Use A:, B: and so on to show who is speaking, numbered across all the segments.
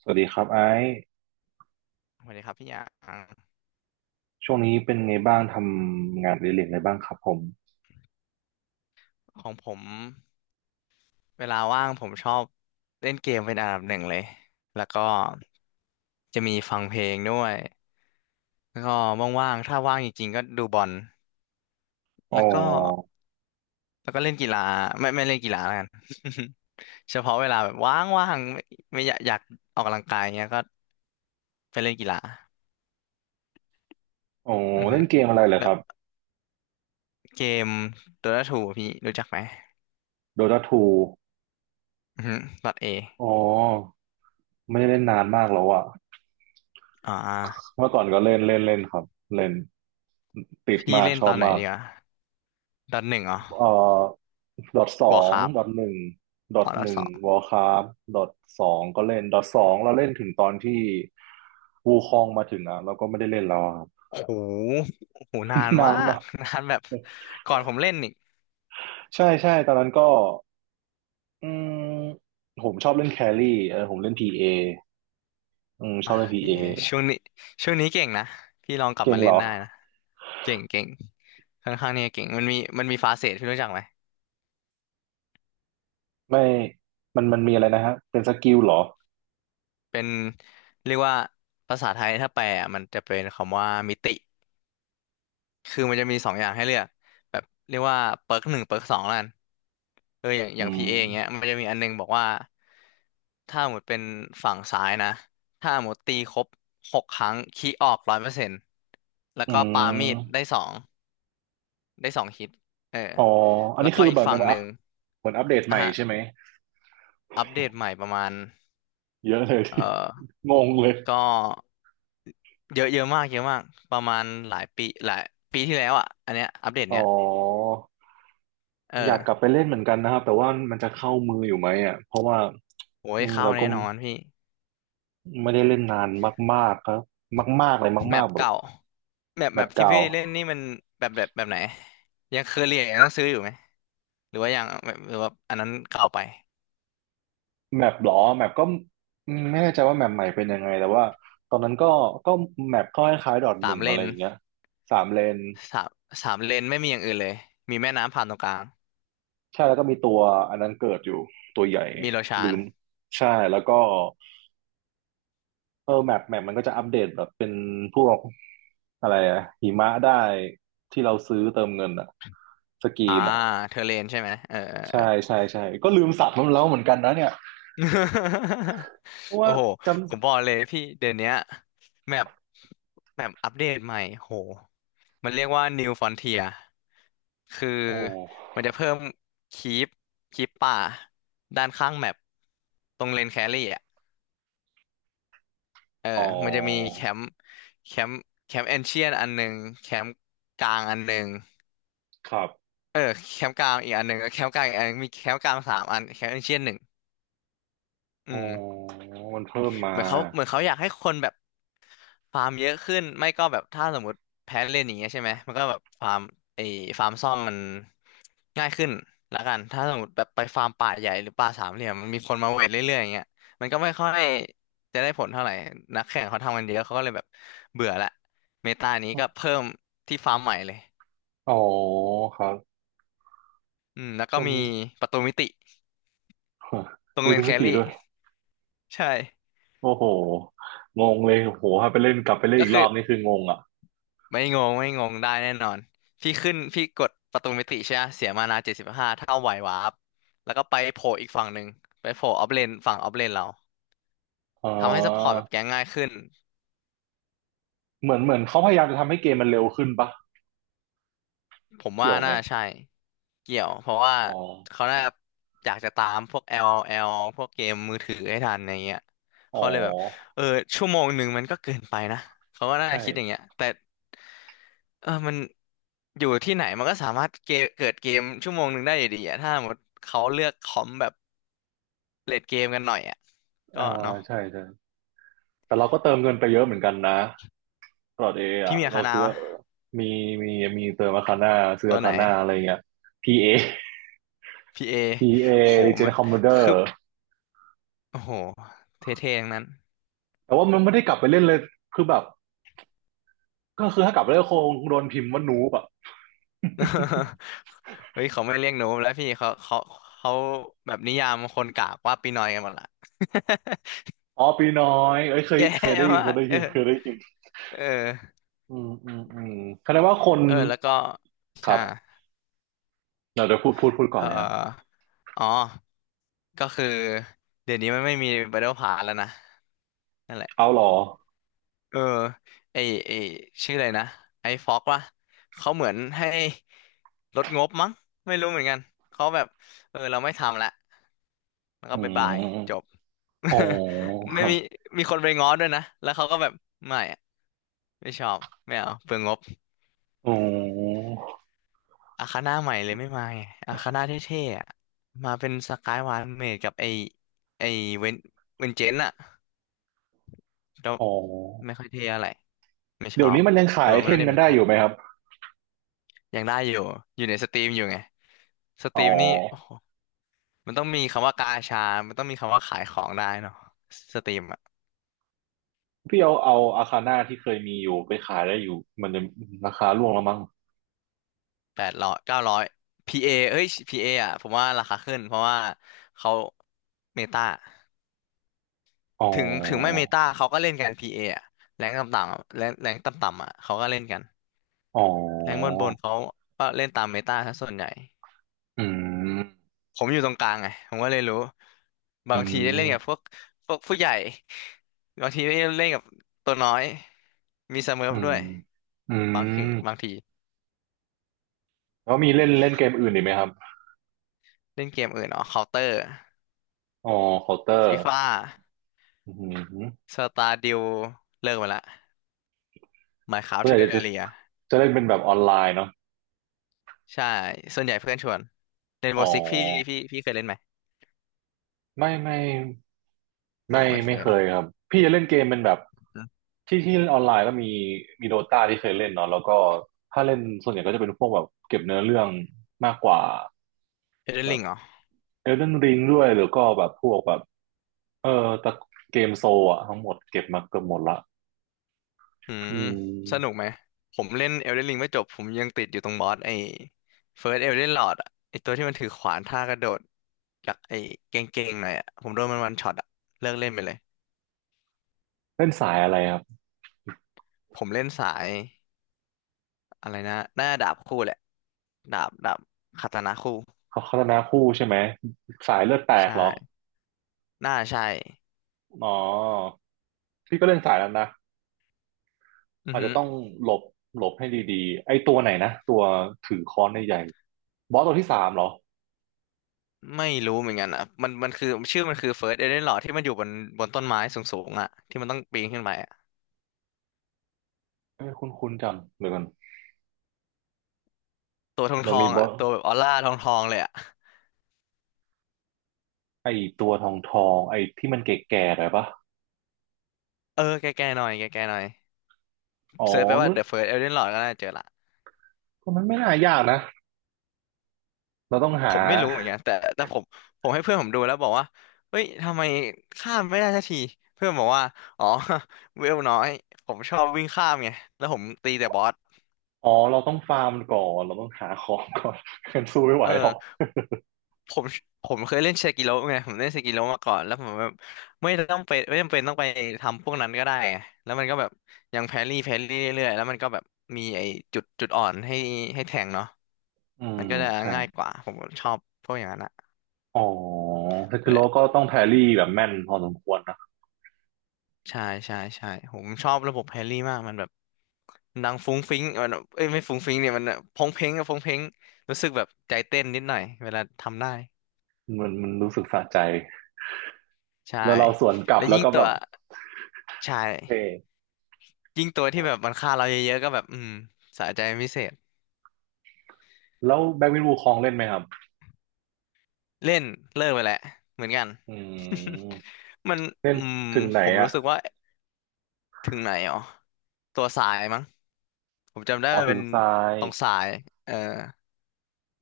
A: สวัสดีครับไอ้
B: สวัสดีครับพี่หยาง
A: ช่วงนี้เป็นไงบ้างทำงานอดิเรกอะไรบ้างครับผม
B: ของผมเวลาว่างผมชอบเล่นเกมเป็นอันดับหนึ่งเลยแล้วก็จะมีฟังเพลงด้วยแล้วก็ว่างๆถ้าว่างจริงๆก็ดูบอล
A: อ๋อ
B: แล้วก็แล้วก็เล่นกีฬาไม่เล่นกีฬาแล้วกัน เฉพาะเวลาแบบว่างๆไม่อยากออกกำลังกายเงี้ยก็ไปเล่นกีฬา
A: อ๋อ
B: อือฮึ
A: เล่นเกมอะไรเหรอ
B: แล้
A: ค
B: ว
A: รับ
B: เกมโดต้าทูพี่รู้จักไหม
A: Dota 2
B: อือฮึดอทเอ
A: อ๋อไม่ได้เล่นนานมากแล้วอะ
B: อ่า
A: เมื่อก่อนก็เล่นเล่นเล่นครับเล่นติด
B: พี่
A: มาก
B: เล่น
A: ช
B: ต
A: อ
B: อ
A: บ
B: นไหน
A: มา
B: ดี
A: ก
B: อ่ะดอทหนึ่งเหรอ
A: เอ่อ Dota ส
B: วอ
A: อ
B: ร์ค
A: ง
B: ราฟ
A: Dota หนึ่ง
B: อ๋อ
A: Dota
B: แล้ว
A: ห
B: ส
A: นึ่ง
B: อง
A: Warcraft Dota สองก็เล่น Dota สองเราเล่นถึงตอนที่วูคองมาถึงอะเราก็ไม่ได้เล่นแล้วอะครับ
B: โอ้โหโอ้โหนาน มา
A: นาน
B: ก
A: มาก
B: นานแบบก่อนผมเล่นอีก
A: ใช่ใช่ตอนนั้นก็ อืมผมชอบเล่นแครี่เออผมเล่นพีเออืมช
B: อ่า
A: อบเล่นพี
B: พี่
A: เอ
B: เอช่วงนี้ช่วงนี้เก่งนะ พี่ลองกลับ
A: เก่
B: มา
A: ง
B: เล่
A: เหร
B: น
A: อ
B: ได้นะ เก่งเก่งค่อนข้างเนี่ยเก่ง มันมีฟาเซทที่รู้จักไหม
A: ไม่มันมีอะไรนะฮะเป็นสกิลเหรอ
B: เป็นเรียกว่าภาษาไทยถ้าแปลอะมันจะเป็นคำว่ามิติ คือมันจะมีสองอย่างให้เลือกแบบเรียกว่าเปิร์กหนึ่งเปิร์กสองแล้วกันอย่าง
A: อื
B: พี
A: ม
B: เออย่างเงี้ยมันจะมีอันนึงบอกว่าถ้าหมดเป็นฝั่งซ้ายนะถ้าหมดตีครบ6 ครั้งคีออก100%แล้ว
A: อื
B: ก็ปามีด
A: ม
B: ได้สองฮิตเออ
A: อ๋อ อัน
B: แล้ว
A: นี้
B: ก็
A: คือ
B: อีก
A: แบบ
B: ฝั่
A: มื
B: ง
A: น
B: ห
A: อั
B: นึ่
A: พ
B: ง
A: เหมือนอัปเดตให
B: อ่ะ
A: ม่
B: ฮะ
A: ใช่ไหม
B: อัปเดตใหม่ประมาณ
A: เยอะเลย
B: เออ
A: งงเลย
B: ก็เยอะเยอะมากเยอะมากประมาณหลายปีหลายปีที่แล้วอ่ะอันเนี้ยอัปเดต
A: อ๋อ
B: เนี้ยเออ
A: อยากกลับไปเล่นเหมือนกันนะครับ แต่ว่ามันจะเข้ามืออยู่ไหมอ่ะเพราะว่า
B: โอ้ย
A: นี่
B: เข้า
A: เรา
B: แน่
A: ก็
B: นอนพี่
A: ไม่ได้เล่นนานมากๆครับ มากๆเลย
B: แม
A: มา
B: ป
A: กๆแบบ
B: เก่าแมป
A: แบ
B: แมป
A: บ
B: ที่
A: เก่า
B: พี่เล่นนี่มันแบบไหนยังเคยเรียนยังต้องซื้ออยู่ไหมหรือว่ายังแบบหรือว่าอันนั้นเก่าไป
A: แมปหรอแมปก็อืมไม่แน่ใจว่าแมปใหม่เป็นยังไงแต่ว่าตอนนั้นก็แมปก็คล้ายๆดอทห
B: สาม
A: นึ่ง
B: เล
A: อะไร
B: น
A: อย่างเงี้ยสามเลน
B: สามสามเลนไม่มีอย่างอื่นเลยมีแม่น้ำผ่านตรงกลาง
A: ใช่แล้วก็มีตัวอันนั้นเกิดอยู่ตัวใหญ่
B: มีโลชาน
A: ลืมใช่แล้วก็เออแมปแมปมันก็จะอัปเดตแบบเป็นพวกอะไรอะหิมะได้ที่เราซื้อเติมเงินอะสกี
B: อ่า
A: นอะ
B: เธอเลนใช่ไหมเออเอ
A: ใช่
B: อ
A: ใช่ใช่ก็ลืมสับมันแล้วเหมือนกันนะเนี่ย เพราะ
B: โอ้
A: ว่า
B: โห
A: จำ
B: ผมบอกเลยพี่เดี๋ยวเนี้ยแมปแมปอัปเดตใหม่โหมันเรียกว่า New Frontier คือ
A: โอ้
B: มันจะเพิ่มคีปคีปป่าด้านข้างแมปตรงเลนแครี่อ่ะเออ
A: อ๋อ
B: มันจะมีแคมป์แคมป์เอนเชียนอันหนึ่งแคมป์กลางอันหนึ่ง
A: ครับ
B: เออแคมป์กลางอีกอันหนึ่งแคมป์กลางอีกอันหนึ่งมีแคมป์กลาง3 อันแคมป์เอนเชียนหนึ่ง
A: อ๋
B: อื
A: อ
B: ม
A: มันเพิ่ม
B: เห
A: มา
B: มือนเขาเหมือนเขาอยากให้คนแบบฟาร์มเยอะขึ้นไม่ก็แบบถ้าสมมติแพ้เล่นอย่างเงี้ยใช่ไหมมันก็แบบฟาร์มไอ้ฟาร์มซ่อมมันง่ายขึ้นละกันถ้าสมมติแบบไปฟาร์มป่าใหญ่หรือป่าสามเหลี่ยมมันมีคนมาเวทเรื่อยๆอย่างเงี้ยมันก็ไม่ค่อยจะได้ผลเท่าไหร่นักแข่งเขาทำกันเยอะเขาก็เลยแบบเบื่อละเมตานี้ก็เพิ่มที่ฟาร์มใหม่เลย
A: อ๋อครับ
B: อืมแล้ว
A: ช
B: ก็มี
A: ม
B: ประตูมิติตรง
A: ยู
B: เลน
A: ทูบ
B: แค
A: มิติ
B: รี่
A: ด้วย
B: ใช่
A: โอ้โหงงเลยโอ้โหถ้าไปเล่นกลับไปเล่น
B: ก็
A: อีก
B: คื
A: ร
B: อ
A: อบนี่คืองงอ่ะ
B: ไม่งงไม่งงได้แน่นอนพี่ขึ้นพี่กดประตูมิติใช่ไหมเสียมานา75เท่าไหววาร์ปแล้วก็ไปโผล่อีกฝั่งหนึ่งไปโผล่ออฟเลนฝั่งออฟเลนเรา
A: เอ่า
B: ทำให้ซัพพอร์ตแบบแก๊งง่ายขึ้น
A: เหมือนเขาพยายามจะทำให้เกมมันเร็วขึ้นปะ
B: ผมว่า
A: เกี่ยวไหม
B: น่าใช่เกี่ยวเพราะว่า
A: อ๋อ
B: เขาน่าอยากจะตามพวก l อ l พวกเกมมือถือให้ทันอย่างเงี้ย
A: อ๋อ
B: เขาเลยแบบเออชั่วโมงหนึ่งมันก็เกินไปนะเขาก็น่า
A: ใช่
B: คิดอย่างเงี้ยแต่ มันอยู่ที่ไหนมันก็สามารถเกมเกิดเกมชั่วโมงหนึ่งได้อยู่ดีอะถ้าสมมติเขาเลือกคอมแบบเลดเกมกันหน่อยอ่ะ
A: อ่า
B: ก็เนาะ
A: ใช่ใช่แต่เราก็เติมเงินไปเยอะเหมือนกันนะตลอดเอ
B: พี่
A: อ่ะ
B: เมีย
A: เรา
B: คานา
A: ซื้อ
B: วะ
A: มีมีมีเติมอาคาน่าซื้อ
B: ตัว
A: อา
B: ไหน
A: คาน่าอะไรเงี้ย PA
B: พีเอ
A: PA
B: โห มน
A: Legend Commander
B: คือโอ้โหเท่ๆทั้งนั้น
A: แต่ว่ามันไม่ได้กลับไปเล่นเลยคือแบบก็คือถ้ากลับไปเล่นคงโดนพิมพ์ว่านูบอะ
B: เฮ้ยเขาไม่เรียกหนูแล้วพี่เขาแบบนิยามคนกากว่าปีนอยกันหมดละ
A: อ๋อปีน้อยเอ้ยเค ย
B: แย่
A: เคยได้ยิน
B: มา
A: เค
B: ก
A: ยได้
B: เออ
A: ยินเคยได้ยิน
B: เออ
A: อืมอืมอืมแสดงว่าคน
B: เออแล้วก็
A: ค
B: ใช่
A: รับ เราจะพูดก่อ
B: เอ่
A: น
B: อ
A: เลยครับ
B: อ๋อ ก็คือเดี๋ยวนี้มันไม่มี Battle Pass แล้วนะนั่นแหละ
A: เอาหรอ
B: เออไอไอชื่ออะไรนะไอฟ็อกวะเขาเหมือนให้ลดงบมั้งไม่รู้เหมือนกันเขาแบบเราไม่ทำละแล้วก็
A: อื
B: บายบายจบ
A: มอ๋อ ค
B: ไม่
A: รับ
B: มีมีคนไปง้อด้วยนะแล้วเขาก็แบบไม่อะไม่ชอบไม่เอาเปลืองงบ
A: อ๋อ
B: อาคาน่าใหม่เลยไม่มาไงอาคาน่าเท่ๆอะมาเป็นสกายวานเมดกับไอเวนเวนเจนอะ ก็
A: อ๋อ
B: ไม่ค่อยเท่อะไรไม่ช
A: เดี๋ยว
B: อบ
A: นี้มันยังขาย
B: ตัว
A: ไอ
B: ไม่
A: เทม
B: ได้
A: กั
B: เม
A: นได้
B: ตา
A: อยู่ไหมครับ
B: ยังได้อยู่อยู่ในสตรีมอยู่ไงสต
A: อ๋
B: รี
A: อ
B: มนี่โอ้โหมันต้องมีคำว่ากาชามันต้องมีคำว่าขายของได้เนาะสตรีมอ่ะ
A: พี่เอาอาคาน่าที่เคยมีอยู่ไปขายได้อยู่มันจะราคาร่วงแล้วมั้ง
B: 800-900พีเออ่ะผมว่าราคาขึ้นเพราะว่าเขาเมตา
A: อ๋อ
B: ถึงไม่เมตาเขาก็เล่นกันพีเออ่ะแรงต่ำๆอะแรงแรงต่ำๆอ่ะเขาก็เล่นกัน
A: อ๋
B: แรงบ
A: อ
B: นบนเขาก็เล่นตามเมตาซะส่วนใหญ่
A: อืม
B: ผมอยู่ตรงกลางไงผมก็เลยรู้บา
A: อื
B: งทีได้เล่นกับพ
A: ม
B: วกพวกผู้ใหญ่บางทีได้เล่นกับตัวน้อยมีสเมิร์ฟ
A: อื
B: ด้
A: ม
B: วย
A: อื
B: บางที
A: ม
B: บางที
A: แล้วมีเล่นเล่นเกมอื่นอีกไหมครับ
B: เล่นเกมอื่นอ๋อเคาน์เตอร์
A: อ๋อเคาน์เตอร์
B: ฟีฟ่า
A: อืม
B: สตาร์ดิวเลิกไปละไมน์คราฟ
A: เพือ
B: เทอ
A: ส่ากจะจะ
B: ร์เรีย
A: จะเล่นเป็นแบบออนไลน์เนาะ
B: ใช่ส่วนใหญ่เพื่อนชวนเล่นโบ
A: อ๋อ
B: สิกพี่พี่เคยเล่นไหม
A: ไม่ไม่
B: อ๋อ
A: ไม่
B: ไม่เค
A: ไม่
B: ย
A: เค
B: เนาะ
A: ยครับพี่จะเล่นเกมเป็นแบบที่เล่นออนไลน์ก็มีมีโดตาที่เคยเล่นเนาะแล้วก็ถ้าเล่นส่วนใหญ่ก็จะเป็นพวกแบบเก็บเนื้อเรื่องมากกว่า
B: เอเดน
A: แบ
B: ริง
A: บ
B: เหรอ
A: เอลเดนริงด้วยหรือก็แบบพวกแบบเออตะเกมโซลอะทั้งหมดเก็บมาเกือบหมดละ
B: อืม
A: อื
B: สนุกไห
A: ม
B: ม ผมเล่นเอลเดนริงไม่จบผมยังติดอยู่ตรงบอสไอ้เฟิร์สเอลเดนลอร์ดอะไอ้ตัวที่มันถือขวานท่ากระโดดจากไอ้เก่งๆหน่อยอะผมโดนมันวันช็อตอะเลิกเล่นไปเลย
A: เล่นสายอะไรครับ
B: ผมเล่นสายอะไรนะหน้าดาบคู่แหละดาบคาตานะคู่
A: เขาพัฒนาคู่ใช่ไหมสายเลือดแตก
B: ใช่
A: เหรอ
B: หน้าใช่
A: อ๋อพี่ก็เล่นสายนั้นนะ
B: อือ
A: อาจ
B: ฮึ
A: จะต้องหลบหลบให้ดีๆไอ้ตัวไหนนะตัวถือค้อนใหญ่ๆบอสตัวที่สามเหรอ
B: ไม่รู้เหมือนกันอ่ะมันคือชื่อมันคือเฟิร์สเอเดนลอรดที่มันอยู่บนบนต้นไม้สูงๆอะที่มันต้องปีนขึ้นไปอะ
A: เอ้ยคุ้นๆจำเดี๋ยวกัน
B: ตัวทองท
A: มัน
B: อ
A: มี
B: ง
A: บ
B: อะ
A: อส
B: ตัวแบบออร่าทองทองเลยอะ
A: ไอ้ตัวทองทองไอ้ที่มันแก่ๆหน่อยปะ
B: เออแก่ๆหน่อยแก่ๆหน่อย
A: อ๋อ
B: เซิร์ชไปว่า
A: นั่น
B: The First Elden Lord ก็น่าเจอละ
A: มันไม่น่ายากนะเราต้อง
B: ผ
A: หา
B: มไม่รู้เหมือนกันแต่ผมให้เพื่อนผมดูแล้วบอกว่าเฮ้ยทำไมข้ามไม่ได้สักทีเพื่อนบอกว่าอ๋อ เวลน้อยผมชอบวิ่งข้ามไงแล้วผมตีแต่บอส
A: อ๋อเราต้องฟาร์มก่อนเราต้องหาของก่อน กันสู้ไม่ไหว
B: เออ
A: หรอก
B: ผมผมเคยเล่นเซกิโร่ไงผมเล่นเซกิโร่มาก่อนแล้วผมแบบไม่ต้องไปไม่จำเป็นต้องไปทำพวกนั้นก็ได้ไงแล้วมันก็แบบยังแพรี่เรื่อยๆแล้วมันก็แบบมีไอ้จุดอ่อนให้ให้แทงเนาะ
A: อื
B: มั
A: ม
B: นก็จะ
A: ใช่
B: ง่ายกว่าผมชอบพวกอย่างนั้นอะ
A: อ๋อแต่คือเราก็ต้องแพรรี่แบบแม่นพอสมควรนะ
B: ใช่ใช่ใช่ผมชอบระบบแฮร์รี่มากมันแบบมันดังฟุ้งฟิ้งมันแบบเอ้ยไม่ฟุ้งฟิ้งเนี่ยมันแบบพงเพงอะพงเพงรู้สึกแบบใจเต้นนิดหน่อยเวลาทำได้
A: มันมันรู้สึกสะใจ
B: ใช่
A: แล้วเราสวนกลั
B: แล้
A: บ
B: ว
A: แล้
B: ยิ่
A: ว
B: ง
A: ก็
B: ตั
A: แบ
B: ว
A: บ
B: ใช่
A: เท่
B: ยิ่งตัวที่แบบมันฆ่าเราเยอะๆก็แบบอืมสะใจเป็นพิเศษ
A: แล้วแบ็กวินวูคองเล่นไหมครับ
B: เล่นเลิกไปแหละเหมือนกัน
A: อืม
B: มัน
A: เล่
B: อื
A: น
B: ม
A: ถึงไหน
B: ผมรู้
A: อ่ะ
B: สึกว่าถึงไหนอ๋อตัวสายมั้งผมจำได้
A: อ๋อ
B: มัน
A: ถึ
B: เป็น
A: งทราย
B: ตรงสายเออ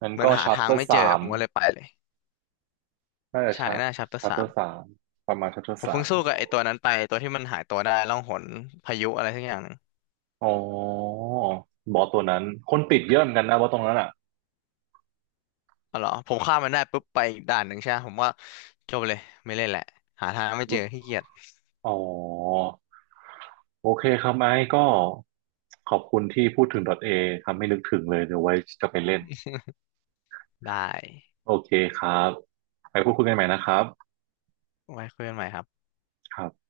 A: งั้น
B: เหมือน
A: ก็
B: หา
A: ชัป
B: ทา
A: เต
B: ง
A: อ
B: ไม่
A: ร์
B: เจอ
A: สาม
B: ผมก็เลยไปเลย
A: น่าจะ
B: ใช่
A: ชั
B: ห
A: ป
B: น้าชัปเตอร์
A: ชัปเตอร์สามประมาณชัปเตอ
B: ผ
A: ร์
B: ม
A: สา
B: เพิ่ง
A: ม
B: สู้กับไอ้ตัวนั้นไปตัวที่มันหายตัวได้ล่องหนพายุอะไรสักอย่างหนึ่ง
A: อ๋อบอสตัวนั้นคนติดเยอะเหมือนกันนะบอสตรงนั้นอ่ะ
B: อ๋อเหรอ ผมฆ่ามมันได้ปุ๊บไปอีกด่านหนึ่งใช่ไหมผมว่าจบเลยไม่เล่นแหละหาทางไม่เจอขี้เกียจ
A: อ๋อโอเคครับไอ้ก็ขอบคุณที่พูดถึง .A ทำให้นึกถึงเลยเดี๋ยวไว้จะไปเล่น
B: ได้
A: โอเคครับไปพูดคุยกันใหม่นะครับ
B: ไว้คุยกันใหม่ครับ
A: ครับ